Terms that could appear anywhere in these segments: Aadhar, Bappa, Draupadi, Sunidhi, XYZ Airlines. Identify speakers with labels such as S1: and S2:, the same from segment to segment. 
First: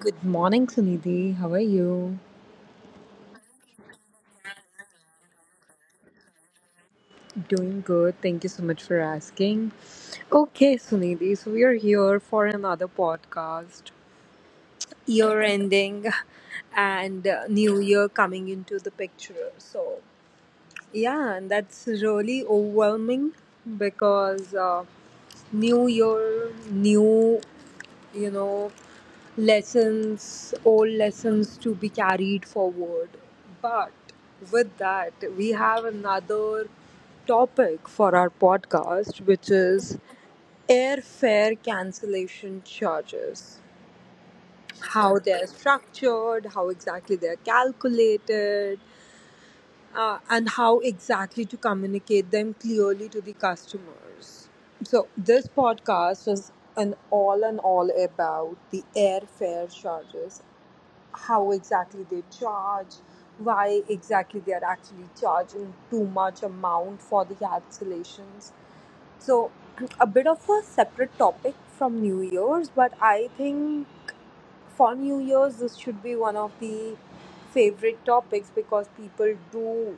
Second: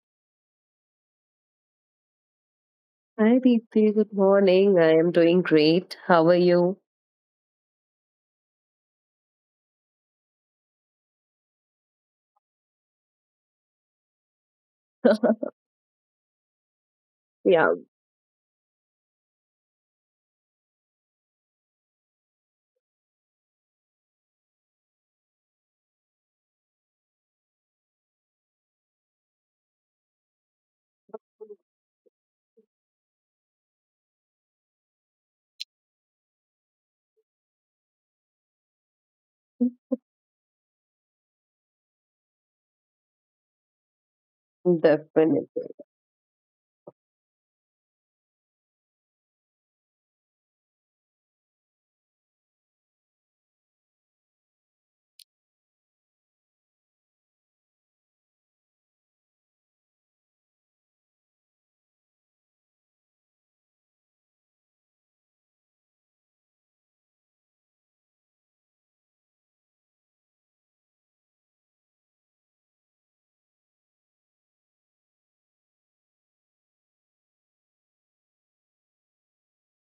S1: good morning, Sunidhi. How are you?
S2: Hi Deepthi, good morning. I am doing great. How are you?
S1: Doing good. Thank you so much for asking. Okay, Sunidhi, so we are here for another podcast. Year ending and
S2: Yeah,
S1: new year coming into the picture. So, yeah, and that's really overwhelming because new year, new you know, lessons, old lessons to be carried forward. But with that, we have another topic for our podcast, which is airfare cancellation charges. How they're
S2: definitely.
S1: structured, how exactly they're calculated, and how exactly to communicate them clearly to the customers. So, this podcast is an all and all about the airfare charges, how exactly they charge, why exactly they are actually charging too much amount for the cancellations. So, a bit of a separate topic from New Year's, but I think for New Year's, this should be one of the favorite topics because people do,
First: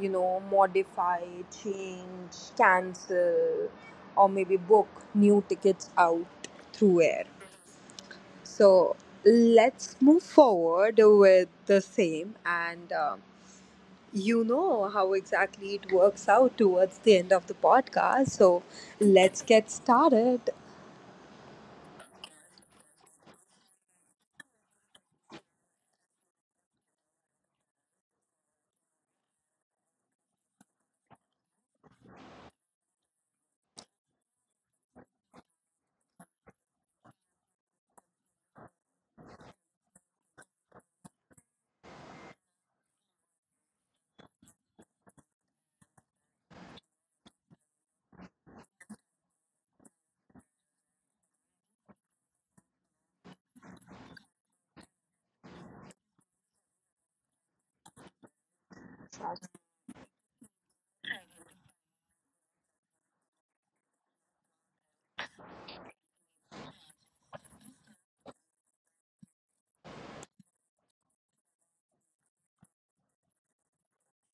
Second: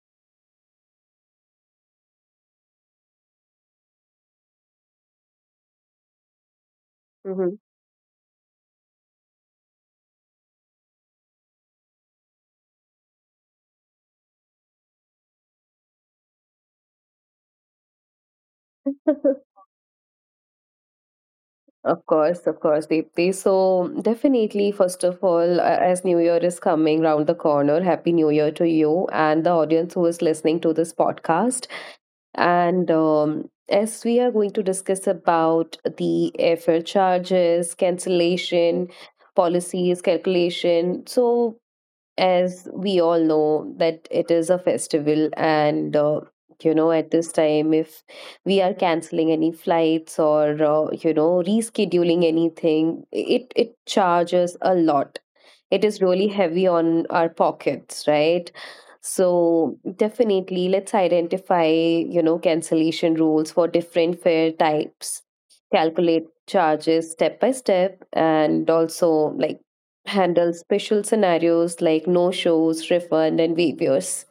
S1: modify, change, cancel, or maybe book new tickets out through air.
S2: Mhm.
S1: So let's move forward with the same. And you know how exactly it works out towards the end of the podcast. So let's get started.
S2: Of course, Deepthi. So, definitely, first of all, as New Year is coming round the corner, Happy New Year to you and the audience who is listening to this podcast. And As we are going to discuss about the airfare charges, cancellation, policies, calculation. So, as we all know that it is a festival and you know, at this time if we are canceling any flights or you know, rescheduling anything, it charges a lot. It is really heavy on our pockets, right? So definitely let's identify, you know, cancellation rules for different fare types, calculate charges step by step, and also, like, handle special scenarios like no shows, refund, and waivers.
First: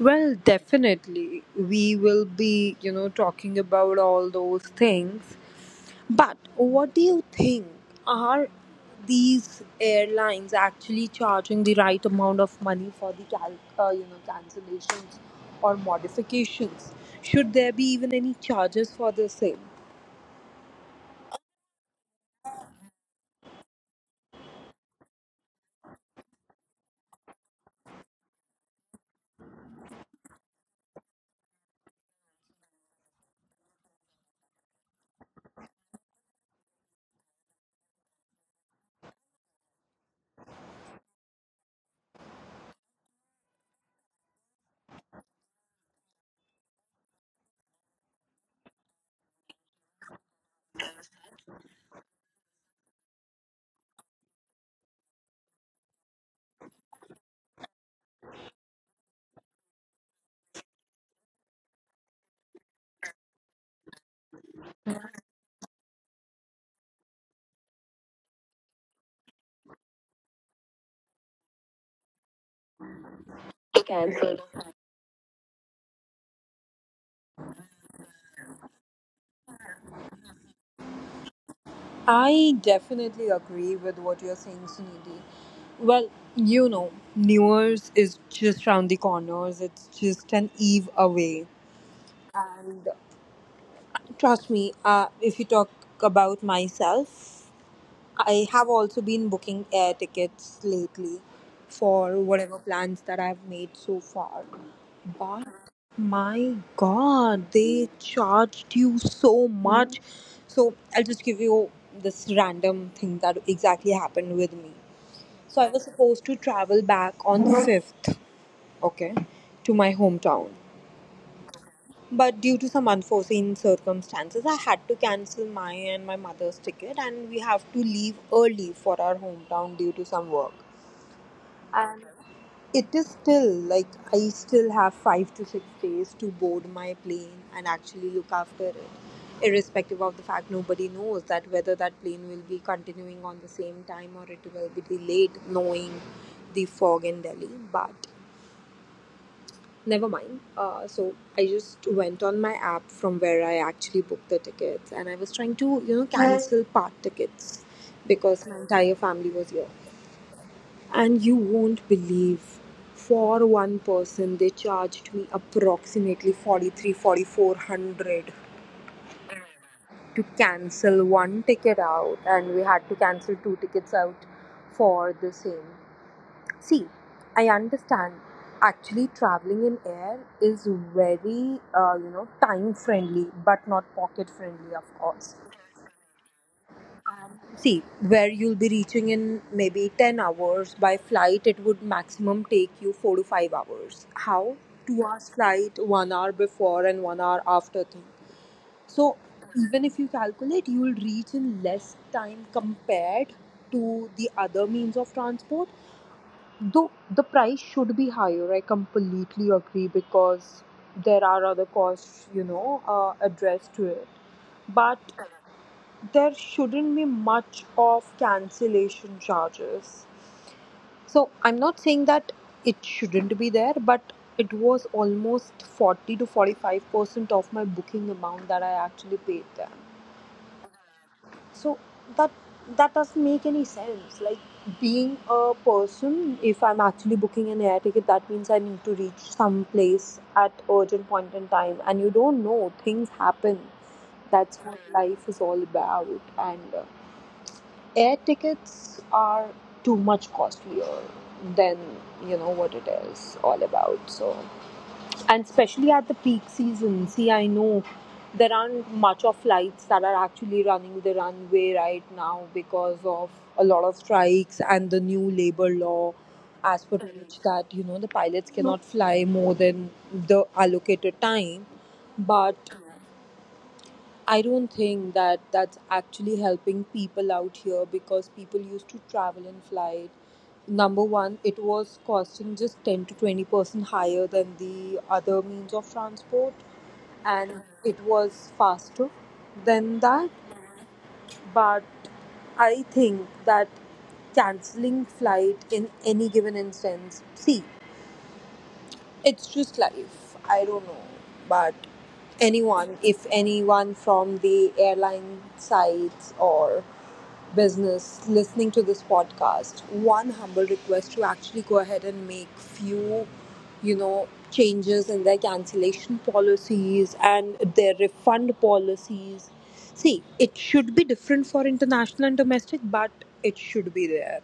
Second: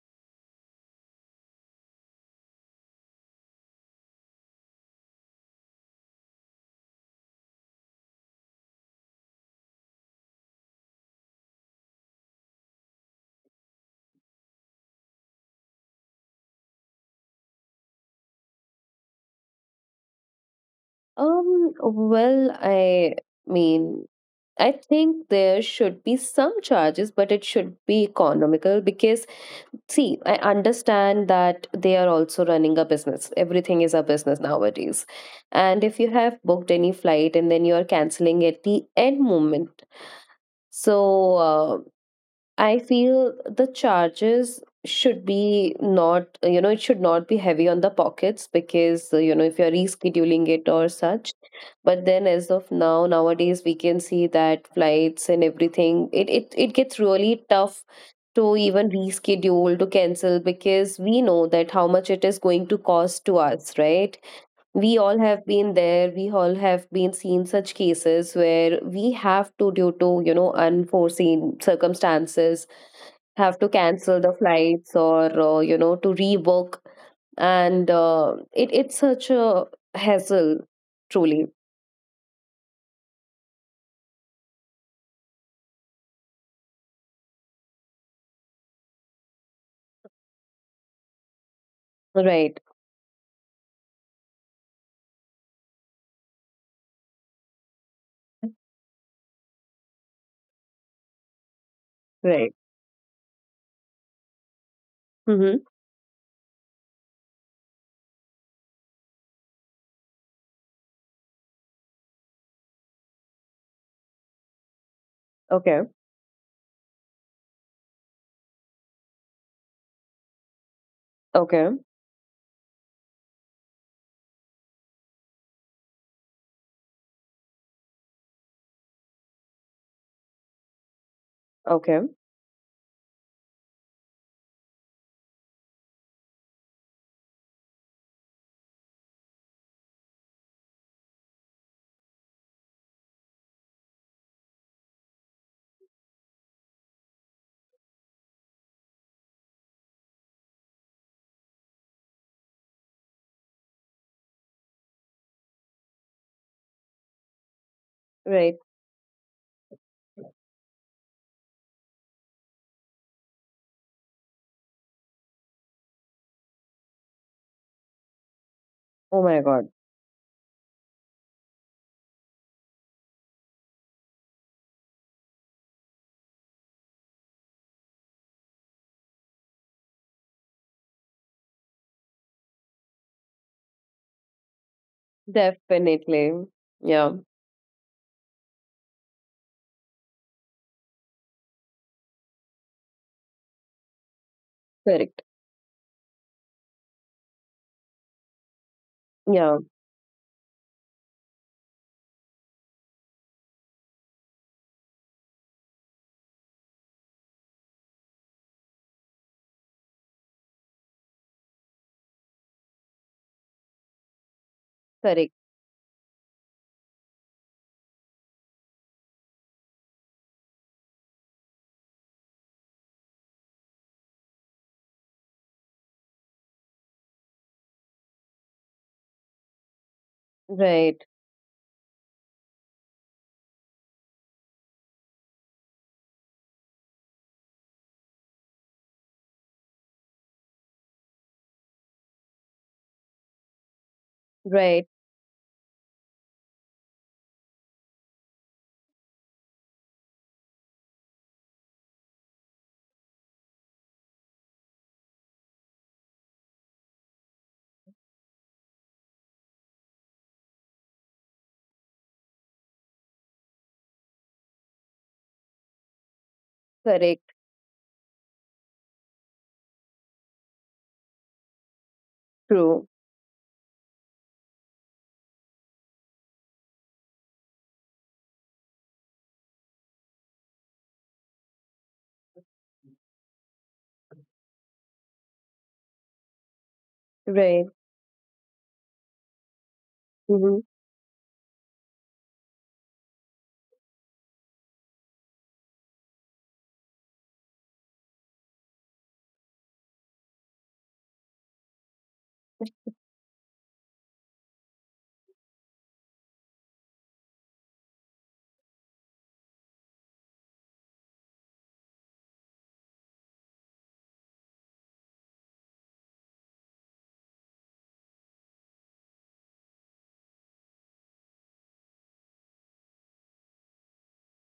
S1: Well, definitely. We will be, talking about all those things. But what do you think? Are these airlines actually charging the right amount of money for the cancellations or modifications? Should there be even any charges for the same?
S2: I mean, I think there should be some charges, but it should be economical because, see, I understand that they are also running a business. Everything is a business nowadays. And if you have booked any flight and then you are canceling at the end moment, so uh, I feel the charges should be not, you know, it should not be heavy on the pockets because, you know, if you're rescheduling it or such. But then as of now, nowadays, we can see that flights and everything, it gets really tough to even reschedule, to cancel, because we know that how much it is going to cost to us, right? We all have been there, we all have been seen such cases where we have to, due to, you know, unforeseen circumstances, have to cancel the flights or you know, to rebook, and it's such a hassle, truly.
S1: I definitely agree with what you're saying, Sunidhi. Well, New Year's is just round the corners. It's just an eve away.
S2: Right.
S1: And. Trust me, if you talk about myself, I have also been booking air tickets lately for
S2: Right.
S1: whatever plans that I've made so far. But
S2: Mm-hmm.
S1: my god, they charged you so much. So I'll just give you this random thing that exactly happened with me. So I
S2: Okay.
S1: was supposed to travel back on the 5th, okay, to my hometown.
S2: Okay.
S1: But due to some unforeseen circumstances, I had to cancel my and my mother's ticket, and we have to leave early for our hometown due to some work.
S2: Okay.
S1: It is still like I still have 5 to 6 days to board my plane and actually look after it, irrespective of the fact nobody knows that whether that plane will be continuing on the same time or it will be delayed, knowing the fog in Delhi. But Never mind. So I just went on my app from where I actually booked the tickets, and I was trying to, cancel part tickets because my
S2: Right.
S1: entire family was here. And you won't believe, for one person, they charged me approximately 43, 4,400
S2: Oh my god.
S1: to cancel one ticket out, and we had to cancel two tickets out for the same. See, I understand. Actually, traveling in air is very, time friendly, but not pocket friendly, of course.
S2: Definitely. Yeah.
S1: See, where you'll be reaching in maybe 10 hours, by flight, it would maximum take you 4 to 5 hours. How? Two
S2: Correct.
S1: hours flight, 1 hour before and 1 hour after thing. So,
S2: Yeah.
S1: even if you calculate, you will reach in less time compared to the other means of transport. Though the price should be higher, I completely agree because there are other costs, addressed to it. But
S2: Correct.
S1: there shouldn't be much of cancellation charges. So I'm not saying that it shouldn't be there, but it was almost 40 to 45% of my booking amount that I actually paid them.
S2: Right.
S1: So that that doesn't make any sense. Like, being a person, if I'm actually booking an air ticket, that means I need to reach some place at urgent point in time, and you don't know, things happen. That's what
S2: Right.
S1: life is all about. And air tickets are too much costlier than, you know, what it is all about. So, and especially at the peak season, see, I know there aren't much of flights that are actually running the runway right now because of a lot of strikes and the new labor law as per
S2: Correct.
S1: which that you know the pilots cannot fly more than the allocated time. But
S2: True.
S1: I don't think that that's actually helping people out here because people used to travel in flight. Number one, it was costing just 10 to 20% higher than the other means of transport, and
S2: Right.
S1: it was faster than that.
S2: Mm-hmm.
S1: But I think that canceling flight in any given instance, see, it's just life. I don't know. But anyone, if anyone from the airline sites or business listening to this podcast, one humble request to actually go ahead and make few, changes in their cancellation policies and their refund policies. See, it should be different for international and domestic, but it should be there.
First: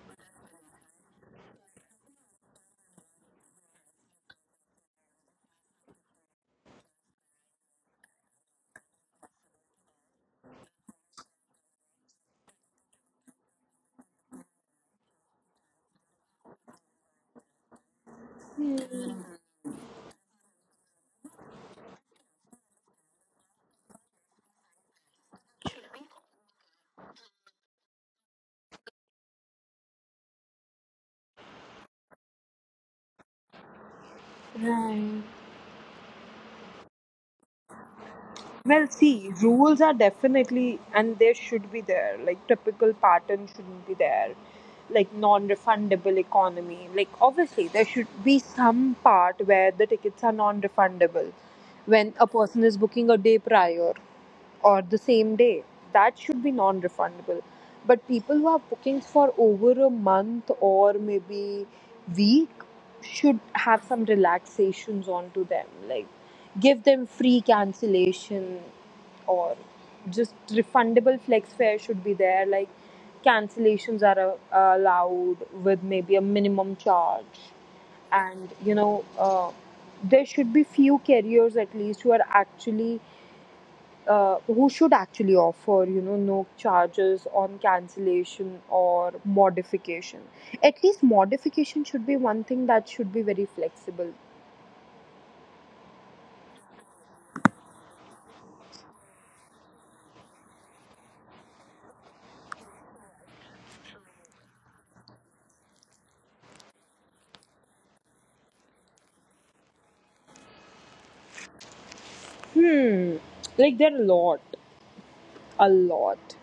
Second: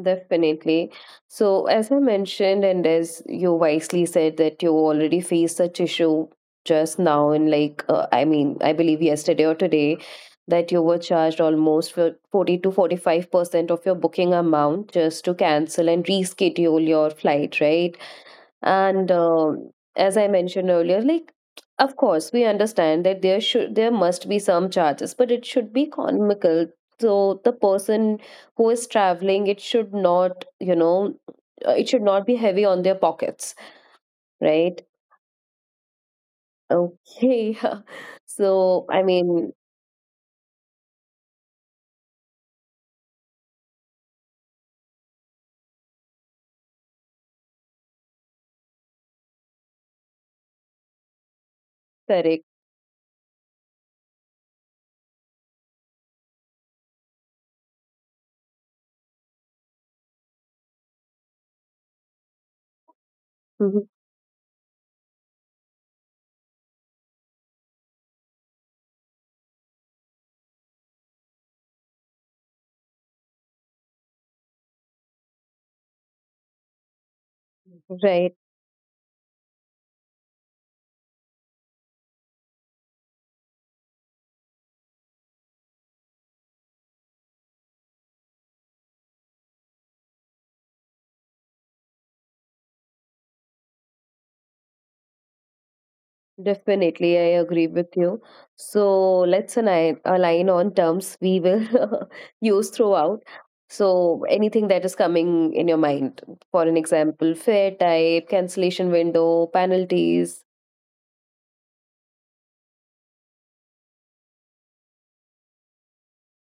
S2: Definitely. So, as I mentioned, and as you wisely said, that you already faced such issue just now, and like, I mean, I believe yesterday or today, that you were charged almost for 40 to 45% of your booking amount just to cancel and reschedule your flight, right? and as I mentioned earlier, like, of course we understand that there must be some charges, but it should be economical. So the person who is traveling, it should not, you know, it should not be heavy on their pockets, right?
S1: Right.
S2: Okay. So
S1: Well,
S2: I
S1: see,
S2: mean,
S1: rules are definitely, and they should be there. Like, typical pattern shouldn't be there. Like, non refundable economy. Like, obviously, there should be some part where the tickets are non refundable when a
S2: correct.
S1: person is booking a day prior or the same day. That should be non refundable. But people who have bookings for over a month or maybe week should have
S2: Mhm.
S1: some relaxations onto them. Like, give them free cancellation or just refundable flex fare should be there. Like cancellations are allowed with maybe a minimum charge.
S2: Right.
S1: And there should be few carriers at least who are actually who should actually offer no charges on cancellation or modification. At least modification should be one thing that should be very flexible.
S2: Definitely, I agree with you. So let's align on terms we will use throughout. So anything that is coming in your mind, for an example, fare type, cancellation window, penalties,
S1: Hmm, like there are a lot, a lot.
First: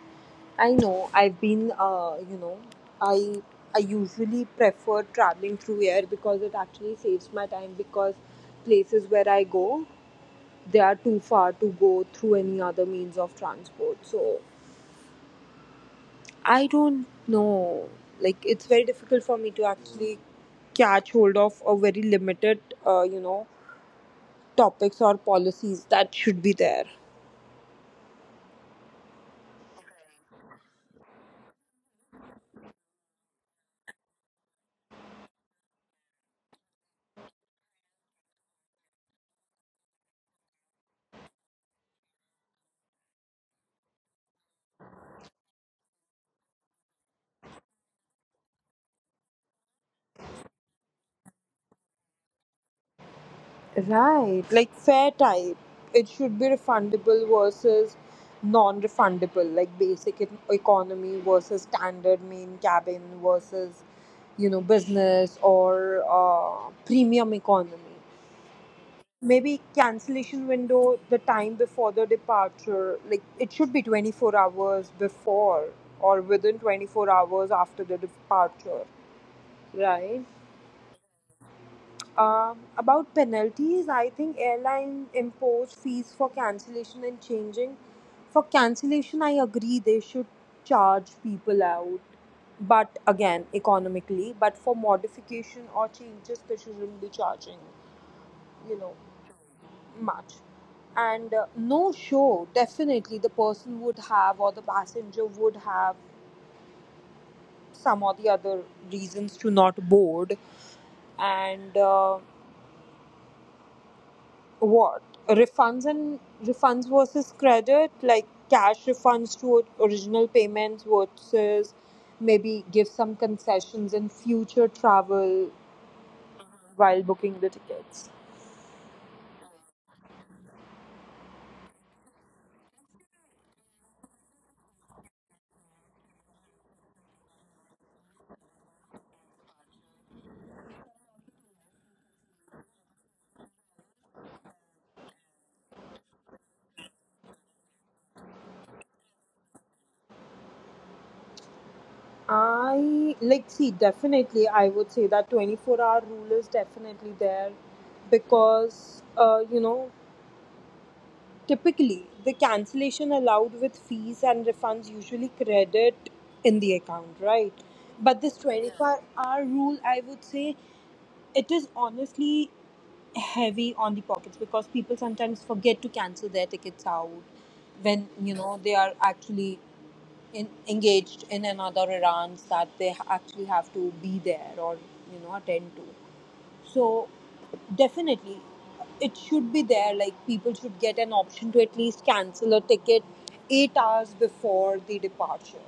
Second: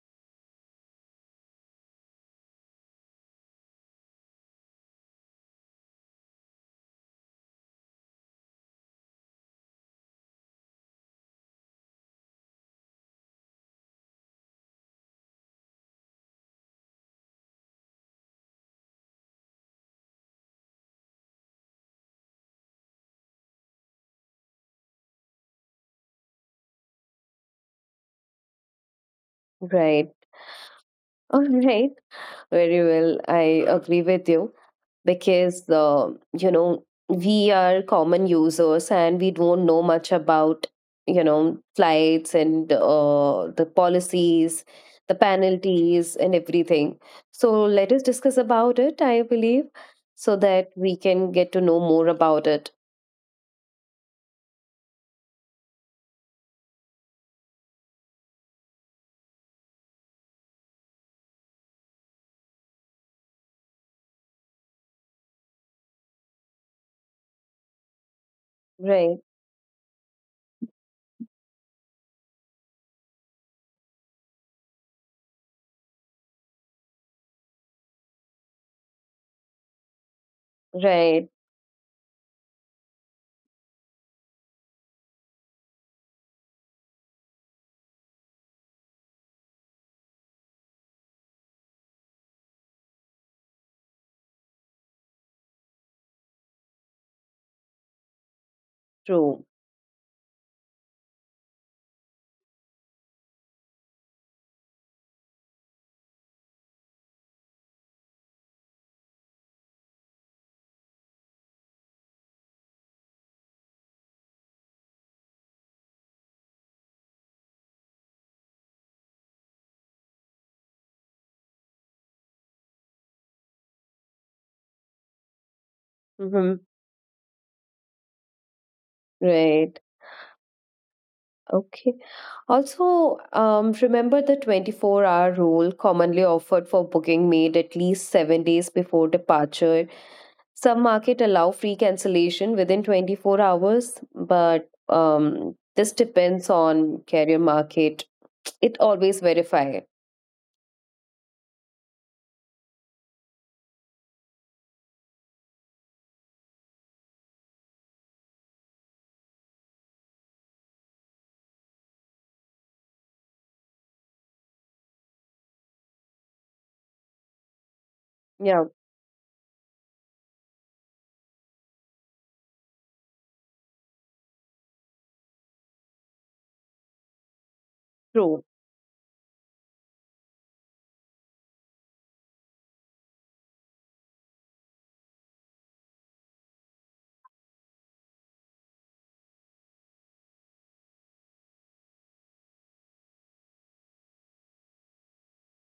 S1: I know I've been you know I I usually prefer traveling through air because it actually saves my time because places where I go they are too far to go through any other means of transport. So I don't know, like it's very difficult for me to actually catch hold of a very limited uh, you know topics or policies that should be there.
S2: right? All right, very well. I agree with you. Because, the you know, we are common users and we don't know much about, you know, flights and the policies, the penalties and everything. So let us discuss about it, I believe, so that we can get to know more about it.
S1: Right, like fair type. It should be refundable versus non refundable, like basic economy versus standard main cabin versus, you know, business or premium economy.
S2: Right.
S1: Maybe cancellation window, the time before the departure, like it should be 24 hours before or within 24 hours after the departure, right?
S2: Right.
S1: About penalties, I think airline impose fees for cancellation and changing. For cancellation, I agree they should charge people out, but again, economically. But for modification or changes, they shouldn't be charging, you know,
S2: True.
S1: much. And no show, definitely the person would have or the passenger would have some or the other reasons to not board. And what refunds and refunds versus credit, like cash refunds to original payments versus maybe give some concessions in future travel
S2: Mm-hmm.
S1: while booking the tickets.
S2: Right. Okay. Also, remember the 24-hour rule commonly offered for booking made at least 7 days before departure. Some market allow free cancellation within 24 hours, but this depends on carrier market. It always verify.
S1: I, like, see, definitely I would say that 24-hour rule is definitely there because typically, the cancellation allowed with fees and refunds usually credit in the account, right? But this
S2: Yeah,
S1: 24-hour rule, I would say, it is honestly heavy on the pockets because people sometimes forget to cancel their tickets out when you
S2: true,
S1: know they are actually engaged in another Iran's that they actually have to be there or attend to. So definitely, it should be there. Like people should get an option to at least cancel a ticket 8 hours before the departure.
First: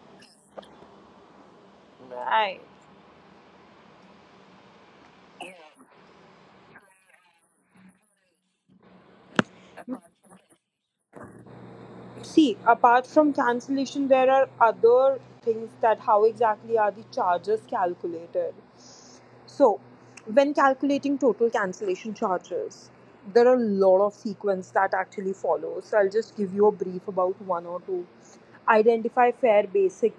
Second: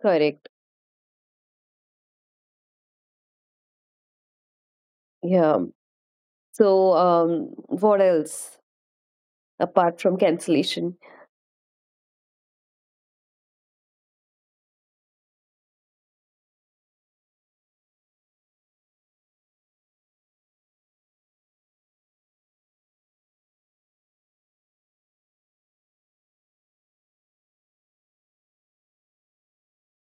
S2: correct.
S1: Right.
S2: Yeah. So, what else apart from cancellation?
S1: See, apart from cancellation, there are other things that how exactly are the charges calculated. So, when calculating total cancellation charges, there are a lot of sequence that actually follows. So, I'll just give you a brief about one or two. Identify fair basic,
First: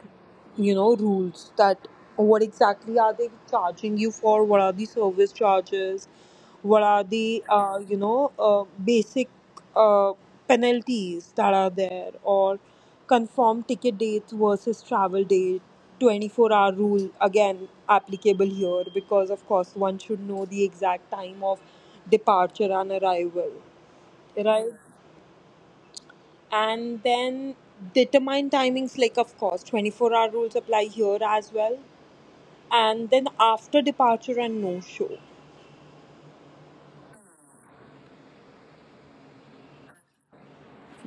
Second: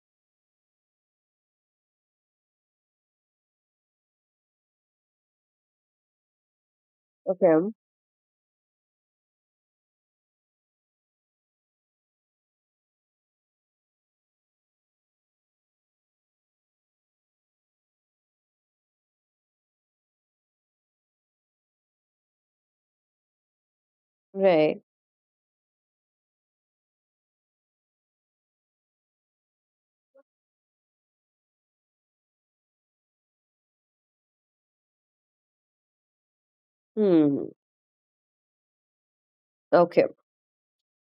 S1: rules that what exactly are they charging you for? What are the service charges? What are the
S2: Okay,
S1: basic uh, penalties that are there or confirm ticket dates versus travel date. 24-hour rule again applicable here because of course one should know the exact time of departure and arrival, right?
S2: right.
S1: And then determine timings, like of course 24-hour rules apply here as well. And then after departure and no show.
S2: Hmm. Okay.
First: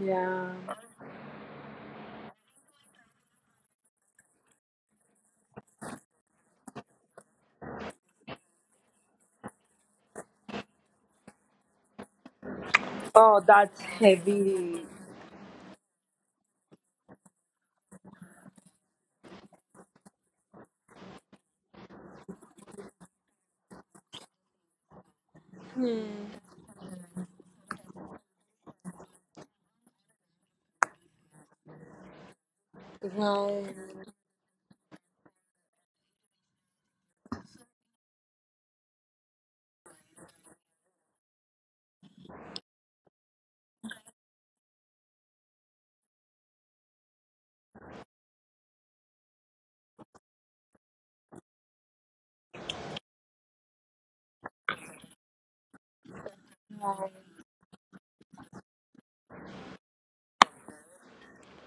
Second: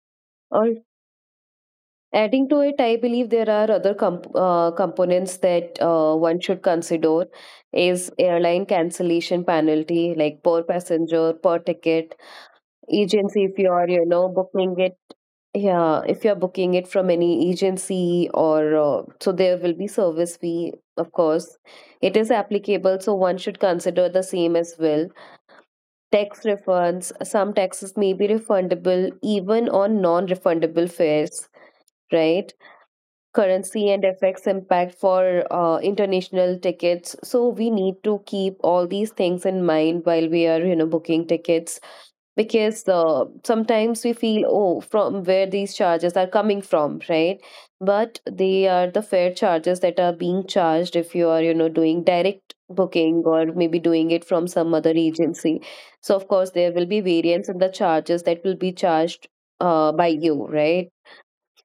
S1: Yeah.
S2: Or adding to it, I believe there are other components that one should consider is airline cancellation penalty, like per passenger, per ticket,
S1: Oh,
S2: agency, if
S1: that's
S2: you're, you know, booking
S1: heavy.
S2: it. Yeah, if you're booking it from any agency or so there will be service fee, of course it is applicable, so one should consider the same as well.
S1: Mm.
S2: Tax refunds, some taxes may be refundable even on non-refundable fares, right? Currency and
S1: Right.
S2: FX impact for international tickets. So we need to keep all these things in mind while we are, you know, booking tickets, because sometimes we feel, oh, from where these charges are coming from, right? But they are the fair charges that are being charged if you are, you know, doing direct booking or maybe doing it from some other agency. So, of course, there will be variance in the charges that will be charged by you, right?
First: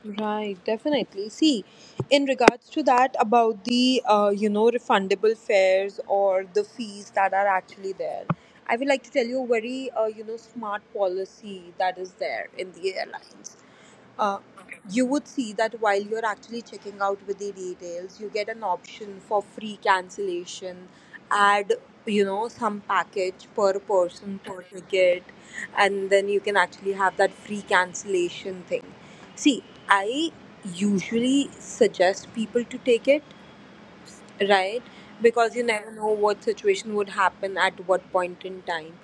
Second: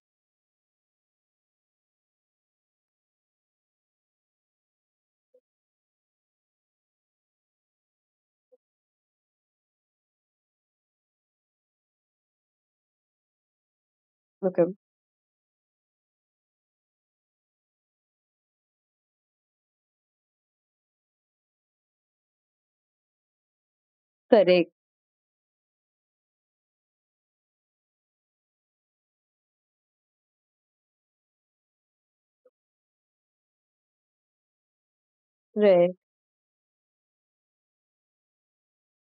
S1: Right, definitely. See, in regards to that, about the refundable fares or the fees that are actually there, I would like to tell you a very smart policy that is there in the airlines. Uh,
S2: Okay.
S1: you would see that while you're actually checking out with the details, you get an option for free cancellation. Add some package per person per
S2: Correct.
S1: ticket, and then you can actually have that free cancellation thing. See, I usually suggest people to take it, right? Because you never
S2: Right.
S1: know what situation would happen at what point in time.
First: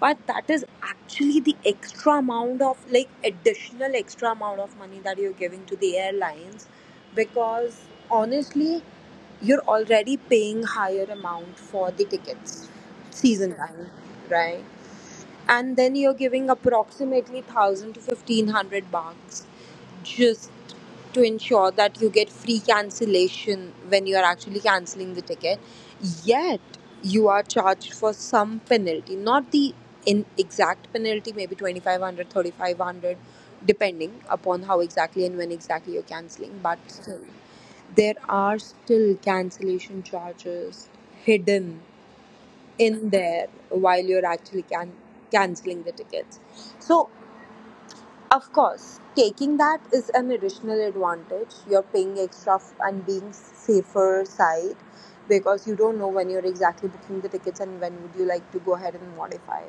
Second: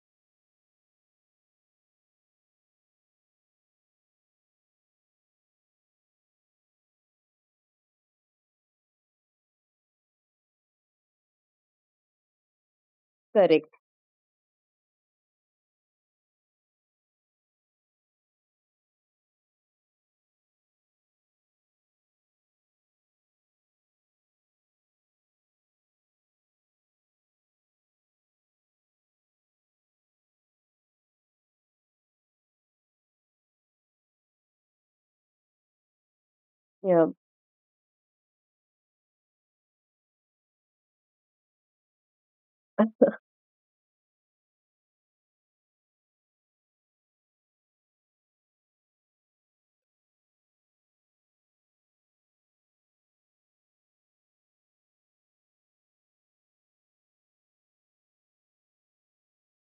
S1: But that is actually the extra amount of, like, additional extra amount of money that you're giving to the airlines. Because honestly, you're already paying higher amount for the tickets season
S2: Correct.
S1: time, right? And then you're giving approximately 1000 to 1500 bucks just to ensure that you get free cancellation when you are actually canceling the ticket, yet you are charged for some penalty, not the in exact penalty, maybe 2500, 3500, depending upon how exactly and when exactly you're canceling, but
S2: Yeah.
S1: still there are still cancellation charges hidden in there while you're actually canceling the tickets. So, of course, taking that is an additional advantage. You're paying and being safer side because you don't know when you're exactly booking the tickets and when would you like to go ahead and modify.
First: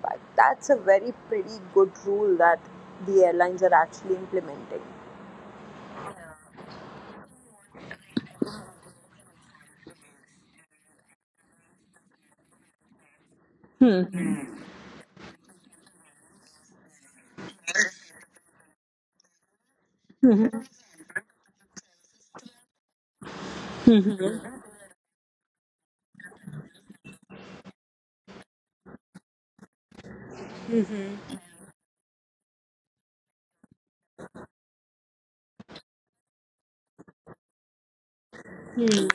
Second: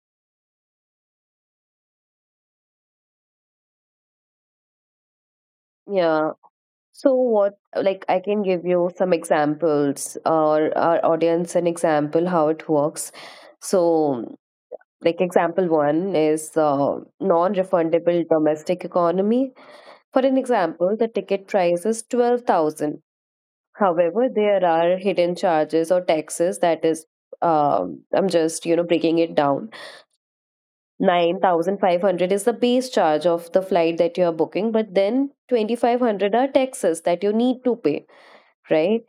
S1: But that's a very pretty good rule that the airlines are actually implementing.
S2: Yeah. So what, like, I can give you some examples, or our audience an example, how it works. So, like, example one is non-refundable domestic economy. For an example, the ticket price is 12,000. However, there are hidden charges or taxes that is, I'm just, you know, breaking it down. 9,500 is the base charge of the flight that you are booking, but then 2,500 are taxes that you need to pay, right?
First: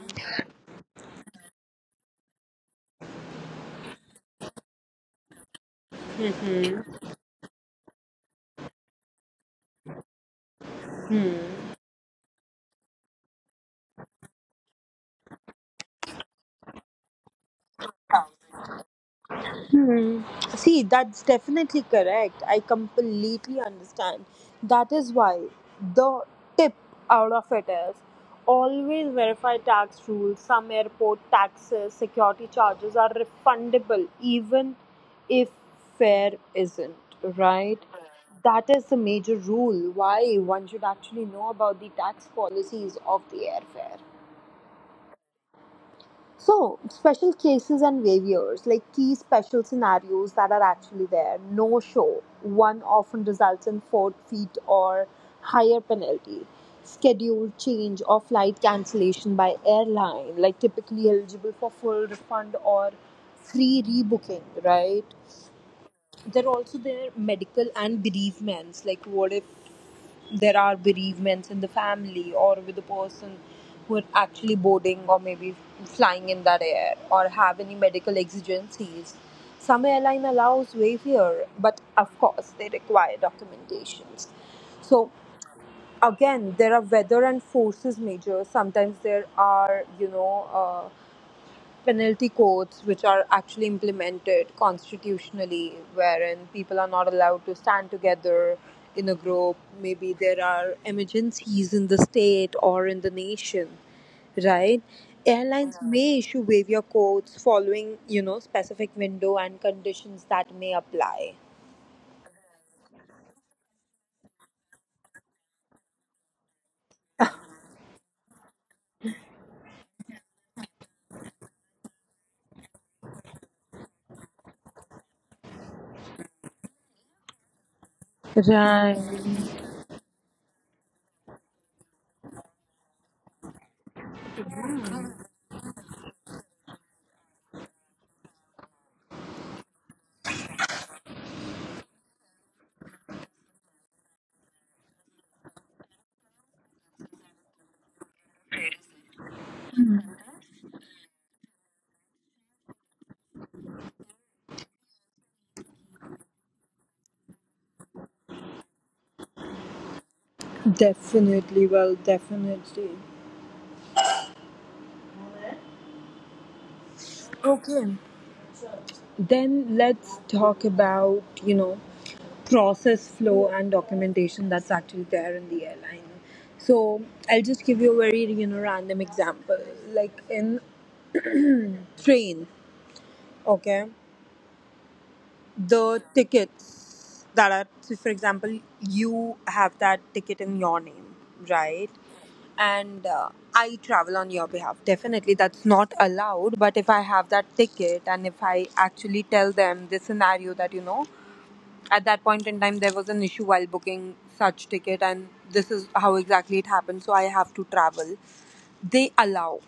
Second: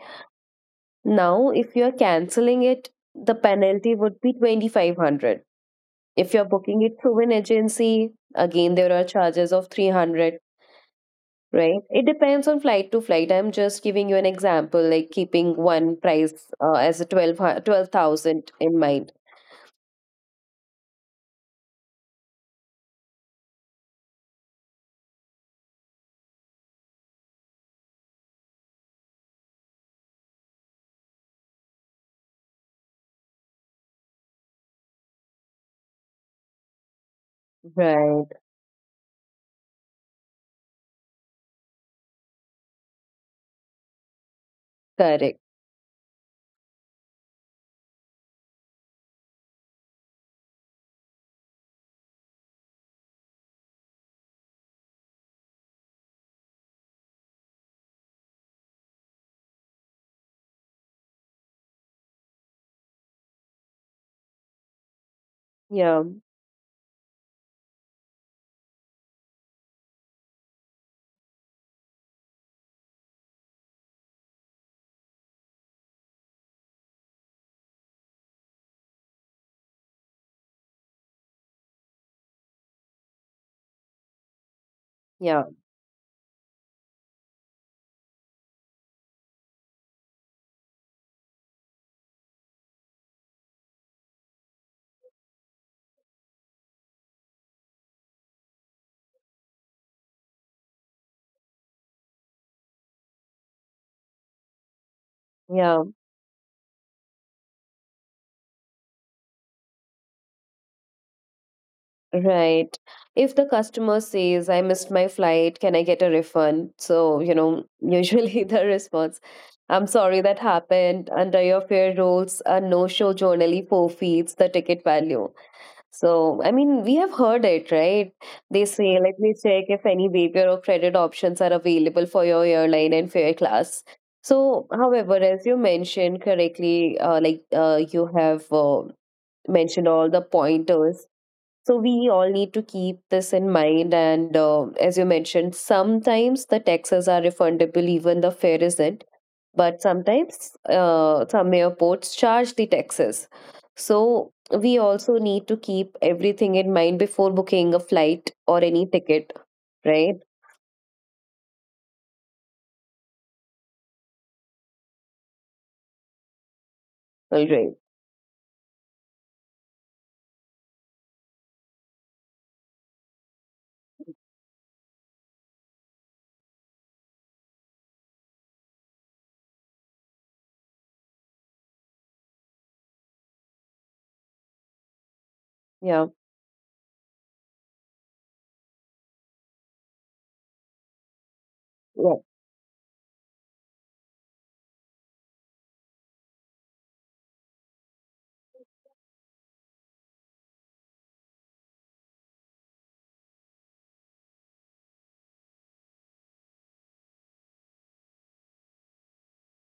S2: Now, if you are canceling it, the penalty would be 2,500. If you are booking it through an agency, again, there are charges of 300, right? It depends on flight to flight. I'm just giving you an example, like keeping one price as a twelve thousand in mind.
S1: See, that's definitely correct. I completely understand. That is why the tip out of it is always verify tax rules. Some airport taxes, security charges are refundable, even if fare isn't, right?
S2: Right,
S1: That is the major rule why one should actually know about the tax policies of the airfare.
S2: correct.
S1: So, special cases and waivers, like key special scenarios that are actually there, no show, one often results in forfeit or higher penalty, schedule change or flight cancellation by airline, like typically eligible for full refund or free rebooking, right?
S2: Yeah,
S1: There are also their medical and bereavements, like what if there are bereavements in the family or with the person who are actually boarding or maybe flying in that air or have any medical exigencies. Some airline allows wayfair, but of course they require documentations. So
S2: yeah,
S1: again, there are weather and forces measures. Sometimes there are, penalty codes which are actually implemented constitutionally, wherein people are not allowed to stand together in a group. Maybe there are emergencies in the state or in the nation, right?
S2: yeah.
S1: Airlines may issue waiver codes following, specific window and conditions that may apply.
S2: Right. If the customer says, I missed my flight, can I get a refund? So, you know, usually the response, I'm sorry that happened. Under your fare rules, a no-show generally forfeits the ticket value. So, I mean, we have heard it, right? They say, let
S1: Right
S2: me check if any waiver or credit options are available for your airline and fare class. So, however, as you mentioned correctly, you have mentioned all the pointers, so we all need to keep this in mind. And as you mentioned, sometimes the taxes are refundable, even the fare isn't. But sometimes some airports charge the taxes. So we also need to keep everything in mind before booking a flight or any ticket, right?
S1: definitely, well, definitely.
S2: All right.
S1: Okay. Then let's talk about, process flow and documentation that's actually there in the airline. So I'll just give you a very, random example. Like in train, okay,
S2: Yeah.
S1: the tickets that are, so for example, you have that ticket in your name, right?
S2: Yeah.
S1: And I travel on your behalf. Definitely, that's not allowed. But if I have that ticket and if I actually tell them the scenario that, at that point in time there was an issue while booking such ticket and this is how exactly it happened, so I have to travel, they allow.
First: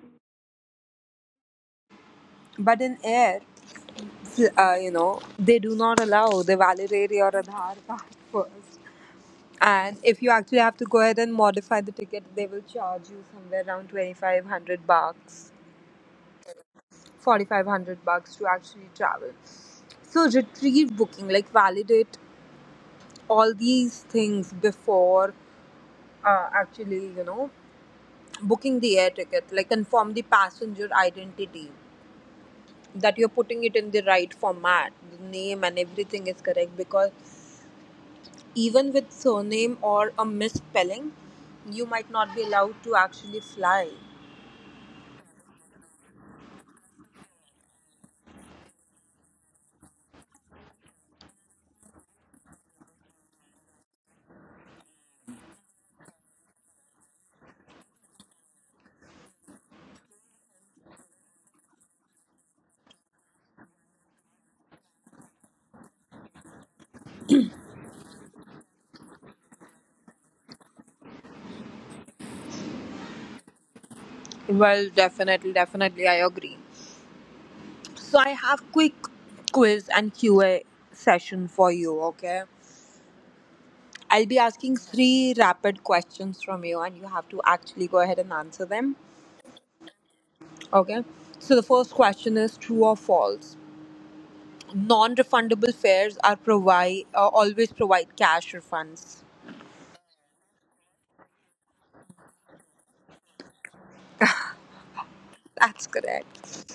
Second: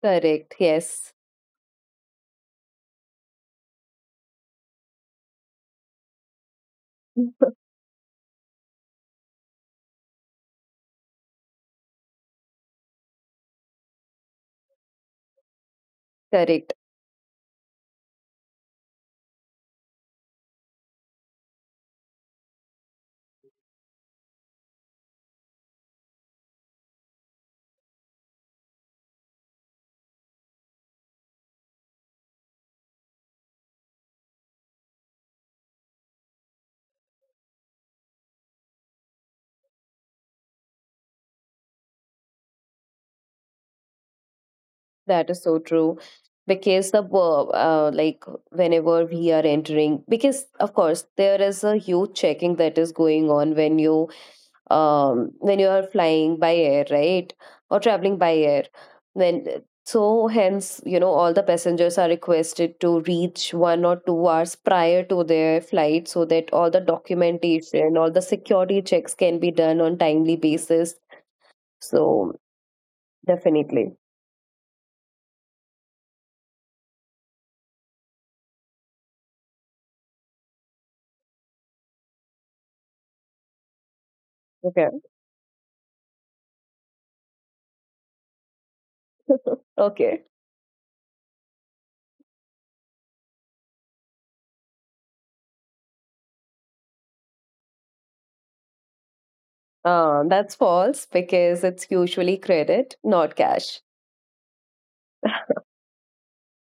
S2: Correct. Yes.
S1: But in air, they do not allow. They validate your aadhar card first, and if you actually have to go ahead and modify the ticket, they will charge you somewhere around 2500 bucks,
S2: Correct.
S1: 4500 bucks to actually travel. So retrieve booking, like validate all these things before actually, booking the air ticket, like confirm the passenger identity, that you're putting it in the right format, the name and everything is correct, because even with surname or a misspelling, you might not be allowed to actually fly.
S2: That is so true, because the like, whenever we are entering, because of course there is a huge checking that is going on when you, um, when you are flying by air, right, or traveling by air, when, so hence, you know, all the passengers are requested to reach 1 or 2 hours prior to their flight so that all the documentation, all the security checks, can be done on timely basis. So definitely.
S1: Well, definitely, definitely, I agree. So I have quick quiz and QA session for you, okay? I'll be asking
S2: Okay.
S1: three rapid questions from you and you have to actually go ahead and answer them.
S2: Okay.
S1: Okay. So the first question is true or false? Non-refundable fares are provide always provide cash refunds.
S2: That's false because it's usually credit, not cash.
S1: That's correct.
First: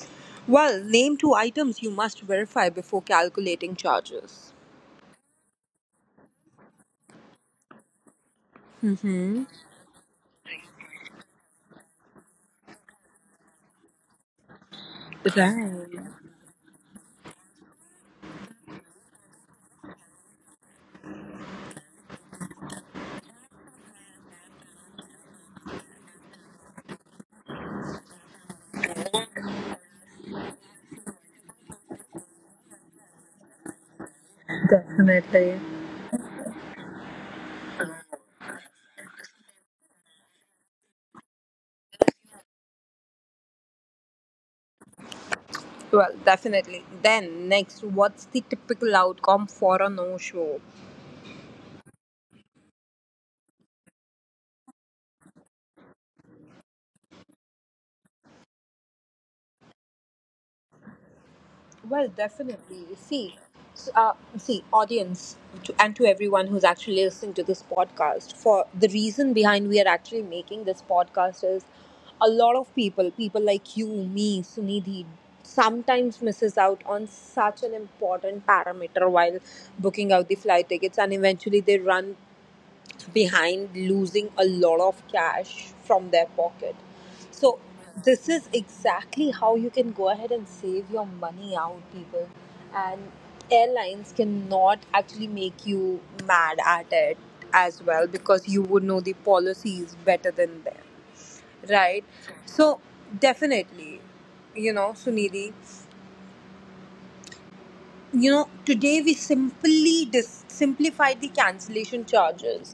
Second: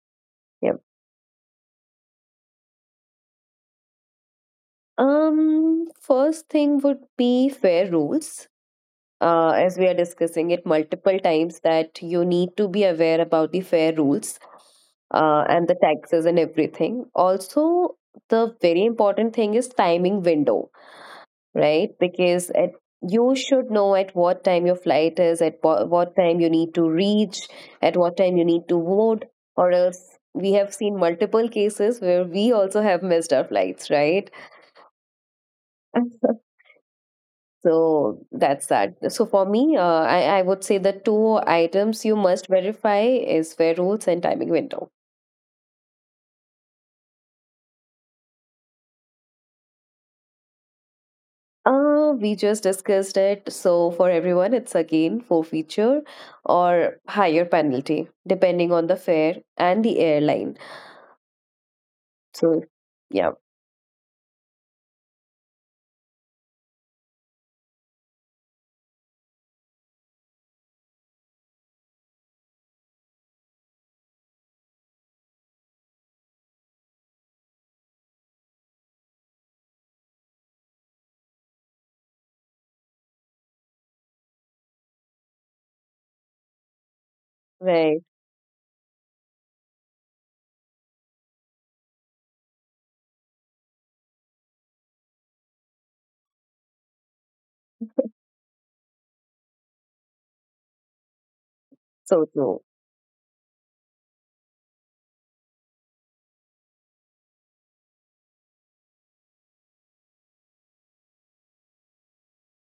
S2: Yep.
S1: Well, name two items you must verify before calculating charges.
S2: First thing would be fair rules.
S1: Mm-hmm.
S2: As we are discussing it multiple times, that you need to be aware about the fair rules and the
S1: Right.
S2: taxes and everything. Also, the very important thing is timing window. Right? Because at, you should know at what time your flight is, at what time you need to reach, at what time you need to vote, or else we have seen multiple cases where we also have missed our flights, right?
S1: Definitely.
S2: So that's that. So for me, I would say the two items you must verify is fare rules and timing window.
S1: Well, definitely. Then next, what's the typical outcome for a no-show?
S2: We just discussed it. So for everyone, it's again forfeiture or higher penalty, depending on the fare and the airline.
S1: Well,
S2: So
S1: definitely. You
S2: yeah,
S1: see, see, audience, to, and to everyone who's actually listening to this podcast, for the reason behind we are actually making this podcast is a lot of people, people like you, me, Sunidhi, sometimes misses out on such an important parameter while booking out the flight tickets, and eventually they run behind losing a lot of cash from their pocket. So,
S2: right.
S1: this is exactly how you can go ahead and save your money out, people. And airlines cannot actually make you mad at it as well, because you would know the policies better than them, right?
S2: So true.
S1: So, definitely, Sunidhi, today we simply simplified the cancellation charges,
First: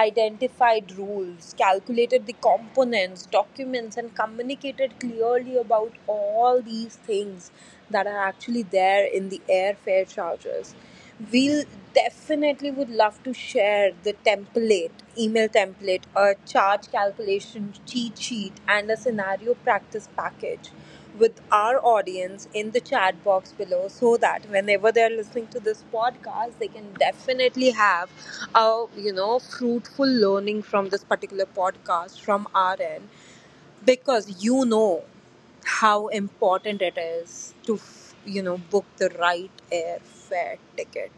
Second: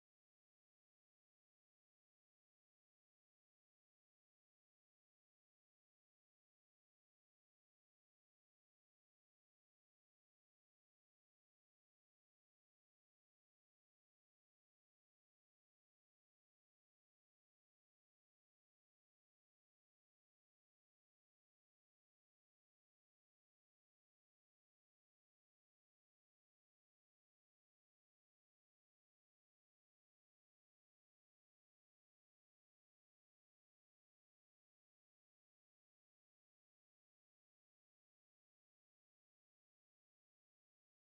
S1: identified rules, calculated the components, documents, and communicated clearly about all these things that are actually there in the airfare charges. We'll definitely would love to share the template, email template, a charge calculation cheat sheet, and a scenario practice package with our audience in the chat box below, so that whenever they're listening to this podcast they can definitely have a fruitful learning from this particular podcast from our end, because how important it is to book the right airfare ticket.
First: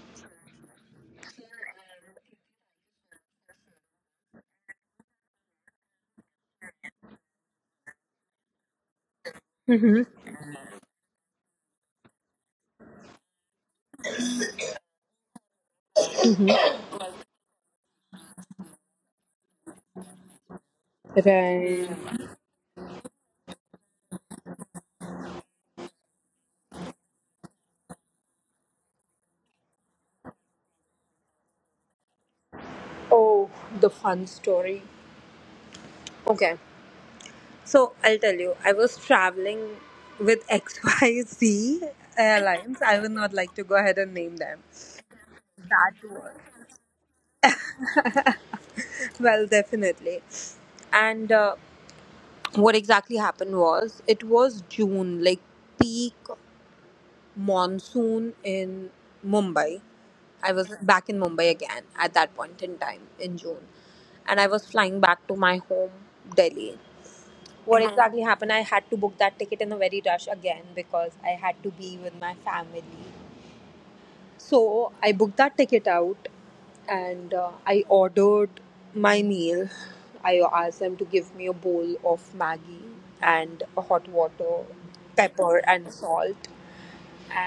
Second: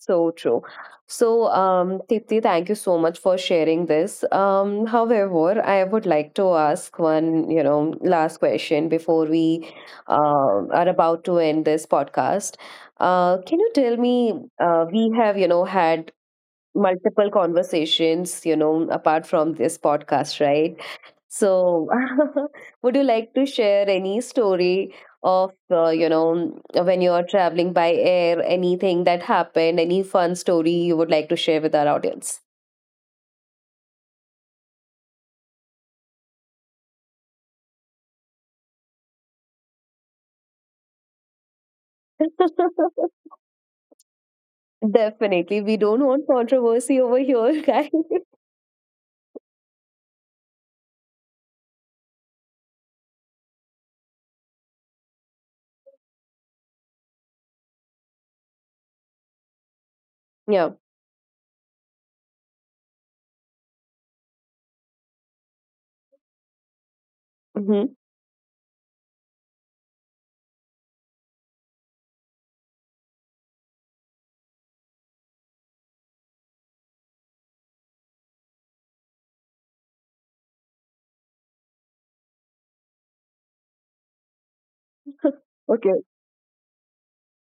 S2: So true. So Tipti, thank you so much for sharing this. However, I would like to ask one, you know, last question before we
S1: Mhm.
S2: are about to end this podcast. Can you tell me? We have, you know, had multiple conversations, you know, apart from this podcast, right? So,
S1: Right.
S2: would you like to share any story of, you know, when you're traveling by air, anything that happened, any fun story you would like to share with our audience?
S1: Oh, the fun story. Okay. So I'll tell you, I was traveling with XYZ Airlines. I would not like to go ahead and name them.
S2: Definitely. We
S1: That
S2: don't want
S1: was.
S2: controversy over here, guys.
S1: Well, definitely. And what exactly happened was it was June, like peak monsoon in Mumbai. I was
S2: Yeah.
S1: back in Mumbai again at that point in time in June. And I was flying back to my home, Delhi. What
S2: Hmm.
S1: exactly happened, I had to book that ticket in a very rush again because I had to be with my family. So I booked that ticket out, and I ordered my meal. I asked them to give me a bowl of maggi and a hot water, pepper and
S2: Okay.
S1: salt.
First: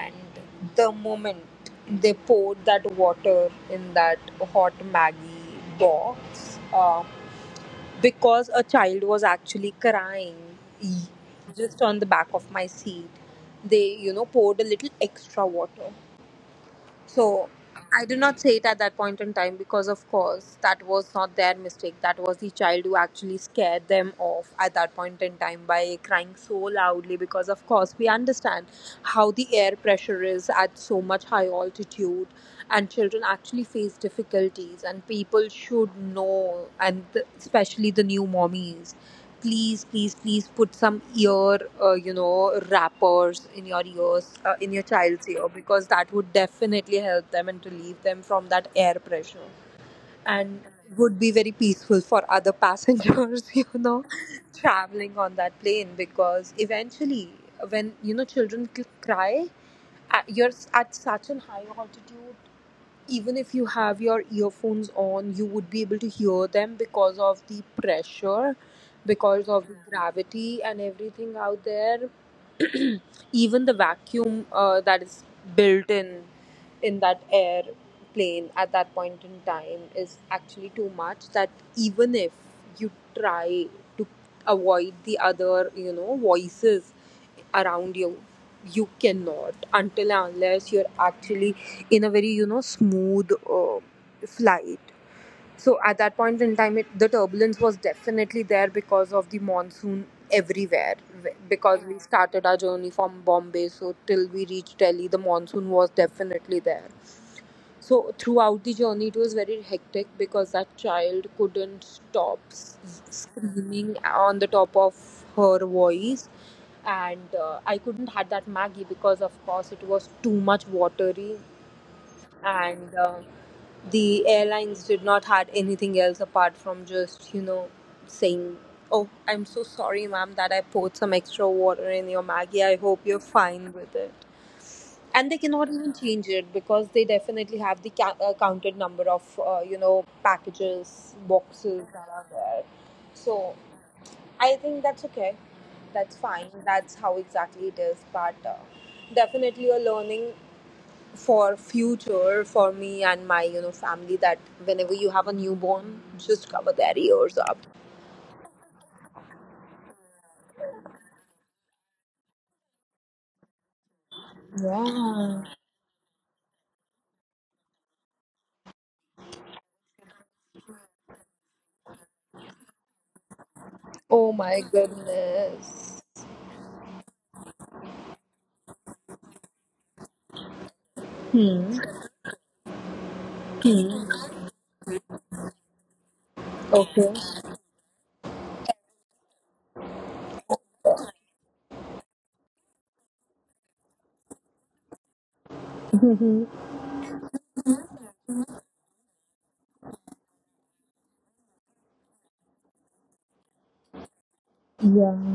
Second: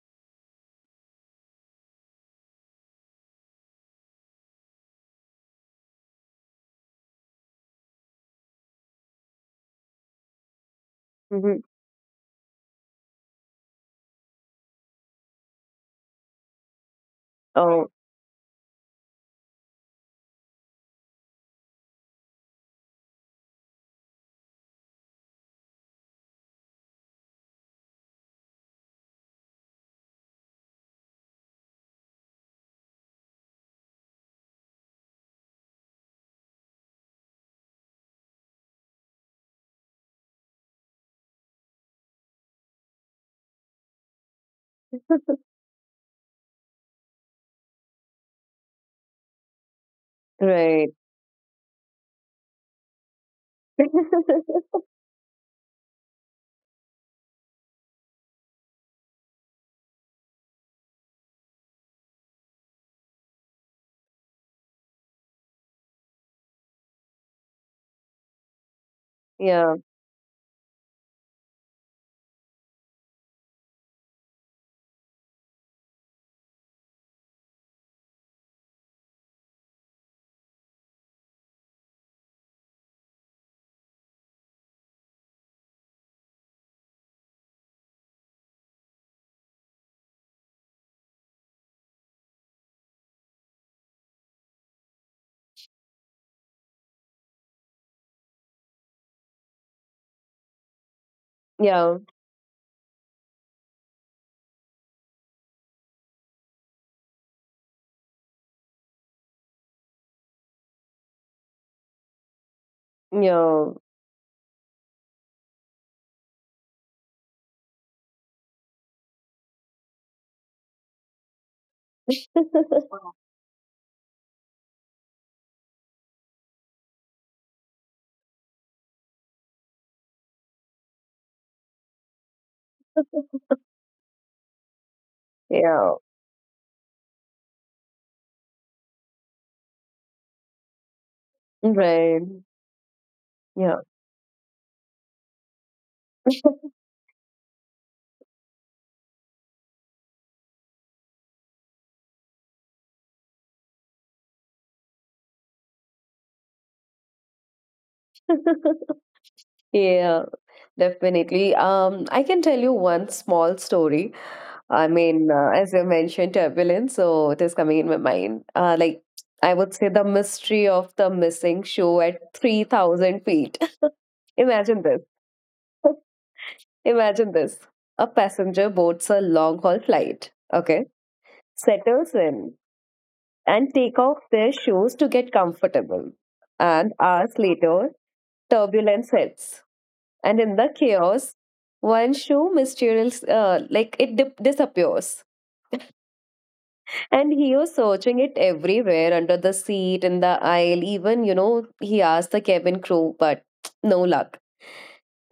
S1: And the moment they poured that water in that hot maggie box, because a child was actually crying, e-
S2: Hmm.
S1: just on the back of my seat. They, poured a little extra water. So
S2: Oh,
S1: I did not say it at that point in time because, of course, that was not their mistake. That was the child who actually scared them off at that point in time by crying so loudly. Because, of course, we understand how the air pressure is at so much high altitude, and children actually face difficulties, and people should know, and the, especially the new mommies, please please please put some ear wrappers in your ears, in your child's ear, because that would definitely help them and relieve them from that air pressure, and
S2: right.
S1: would be very peaceful for other passengers traveling on that plane. Because eventually when children cry, at such an high altitude, even if you have your earphones on, you would be able to hear them because of the pressure, because of the
S2: Yeah.
S1: gravity and everything out there. Even the vacuum that is built in that airplane at that point in time is actually too much, that even if you try to avoid the other voices around you, you cannot, until and unless you're actually in a very smooth flight. So at that point in time, it, the turbulence was definitely there because of the monsoon everywhere. Because we
S2: Yeah.
S1: started our journey from Bombay, so till we reached Delhi, the monsoon was definitely there. So throughout the journey, it was very hectic because that child couldn't stop
S2: Yeah.
S1: screaming on the top of her voice, and I couldn't had that Maggie, because of course it was too much watery, and the airlines did not had anything else apart from just saying, oh I'm so sorry ma'am that I poured some extra water in your maggie, I hope you're fine with it. And they cannot even
S2: Yeah.
S1: change it because they definitely have the ca- counted number of packages, boxes that are
S2: Right.
S1: there. So
S2: Yeah.
S1: I think that's okay, that's fine, that's how exactly it is, but definitely are learning for future for me and my family, that whenever you have a newborn just cover their ears up.
S2: Yeah. Definitely. I can tell you one small story. I mean,
S1: Yeah.
S2: as you mentioned, turbulence, so it is coming in my mind. I would say the mystery of the missing shoe at 3,000 feet.
S1: Oh my
S2: Imagine this.
S1: goodness.
S2: Imagine this. A passenger boards a long haul flight, okay,
S1: Hmm.
S2: settles in and take off their shoes to get comfortable. And
S1: Okay.
S2: hours later, turbulence helps. And in the chaos, one shoe mysterious, disappears.
S1: Mhm.
S2: And he was searching it everywhere under the seat, in the aisle, even, you know, he asked the cabin crew, but no luck.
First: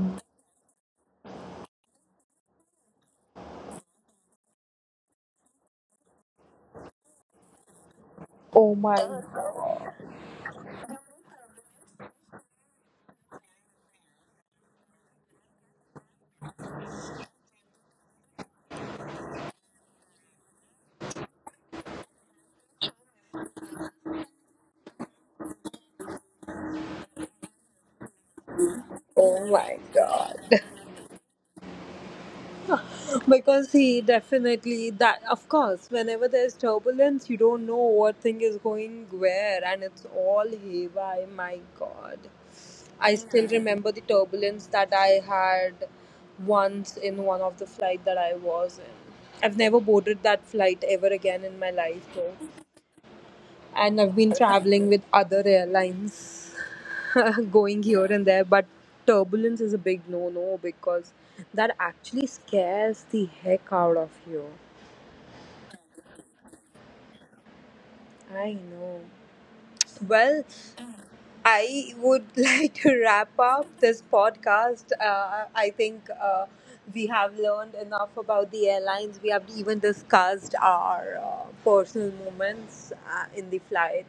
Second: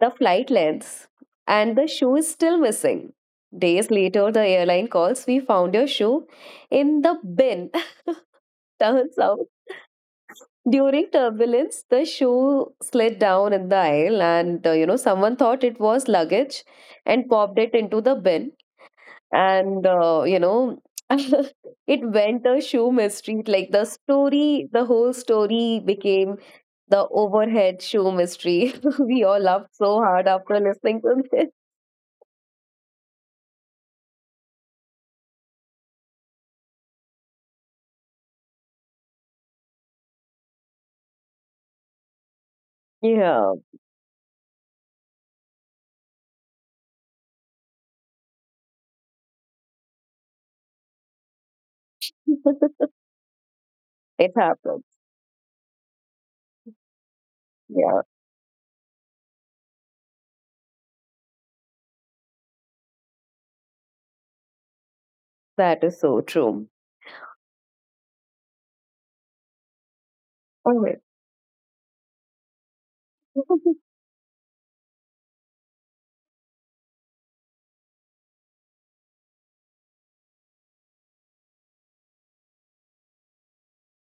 S2: The flight lengths and the shoe is still missing. Days later, the airline calls, We found your shoe in the bin.
S1: Oh my.
S2: Turns out, during turbulence, the shoe slid down in the aisle, and you know, someone thought it was luggage and popped it into the bin, and you know, it went a shoe mystery, like the whole story became the overhead shoe mystery. We all
S1: Oh
S2: laughed
S1: my
S2: so hard
S1: god,
S2: after listening to this.
S1: because he definitely, that, of course, whenever there's turbulence you don't know what thing is going where and it's all haywire, my god. I still
S2: Yeah.
S1: remember the turbulence that I had once in one of the flight that I was in. I've never boarded that flight ever again in my life though. And I've
S2: It
S1: been
S2: happens.
S1: traveling with other airlines going
S2: Yeah.
S1: here and there, but turbulence is a big no no, because that actually scares the heck out of you.
S2: That is so true.
S1: I know. Well,
S2: Alright.
S1: I would like to wrap up this podcast. I think we have learned enough about the airlines. We have even discussed our personal moments in the flight.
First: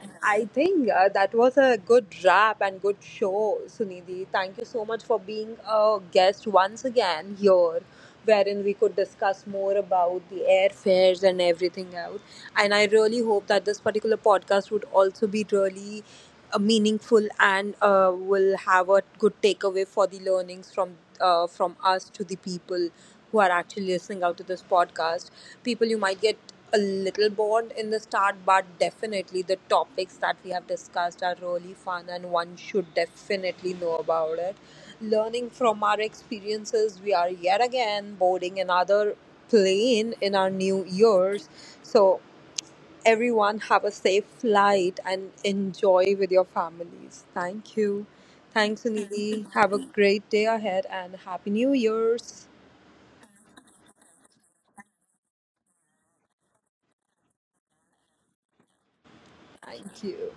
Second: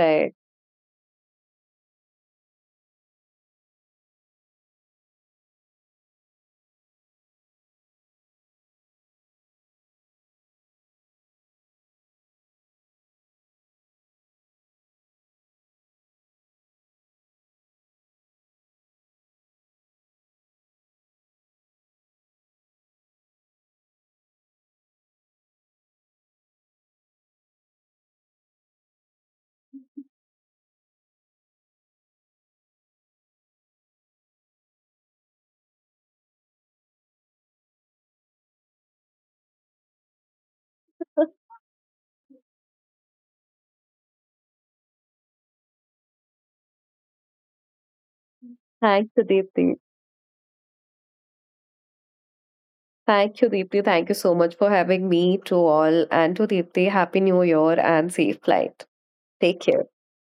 S1: And I think that was a good wrap and good show, Sunidhi. Thank you so much for being a guest once again here, wherein we could discuss more about the airfares and everything else. And I really hope that this particular podcast would also be really meaningful and will have a good takeaway for the learnings from us to the people who are actually listening out to this podcast. People, you might get a little bored in the start, but definitely the topics that we have discussed are really fun, and one should definitely know about it. Learning from our experiences, we are yet again boarding another plane in our new years. So everyone have a safe flight and enjoy with your families. Thank you. Thanks,
S2: Thank you,
S1: Nidhi. Have
S2: Deepti.
S1: a great day ahead and Happy New Year's.
S2: Thank you, Deepti. Thank you so much for having me to all and to Deepti. Happy New Year and safe flight. Take care.
S1: Thank you.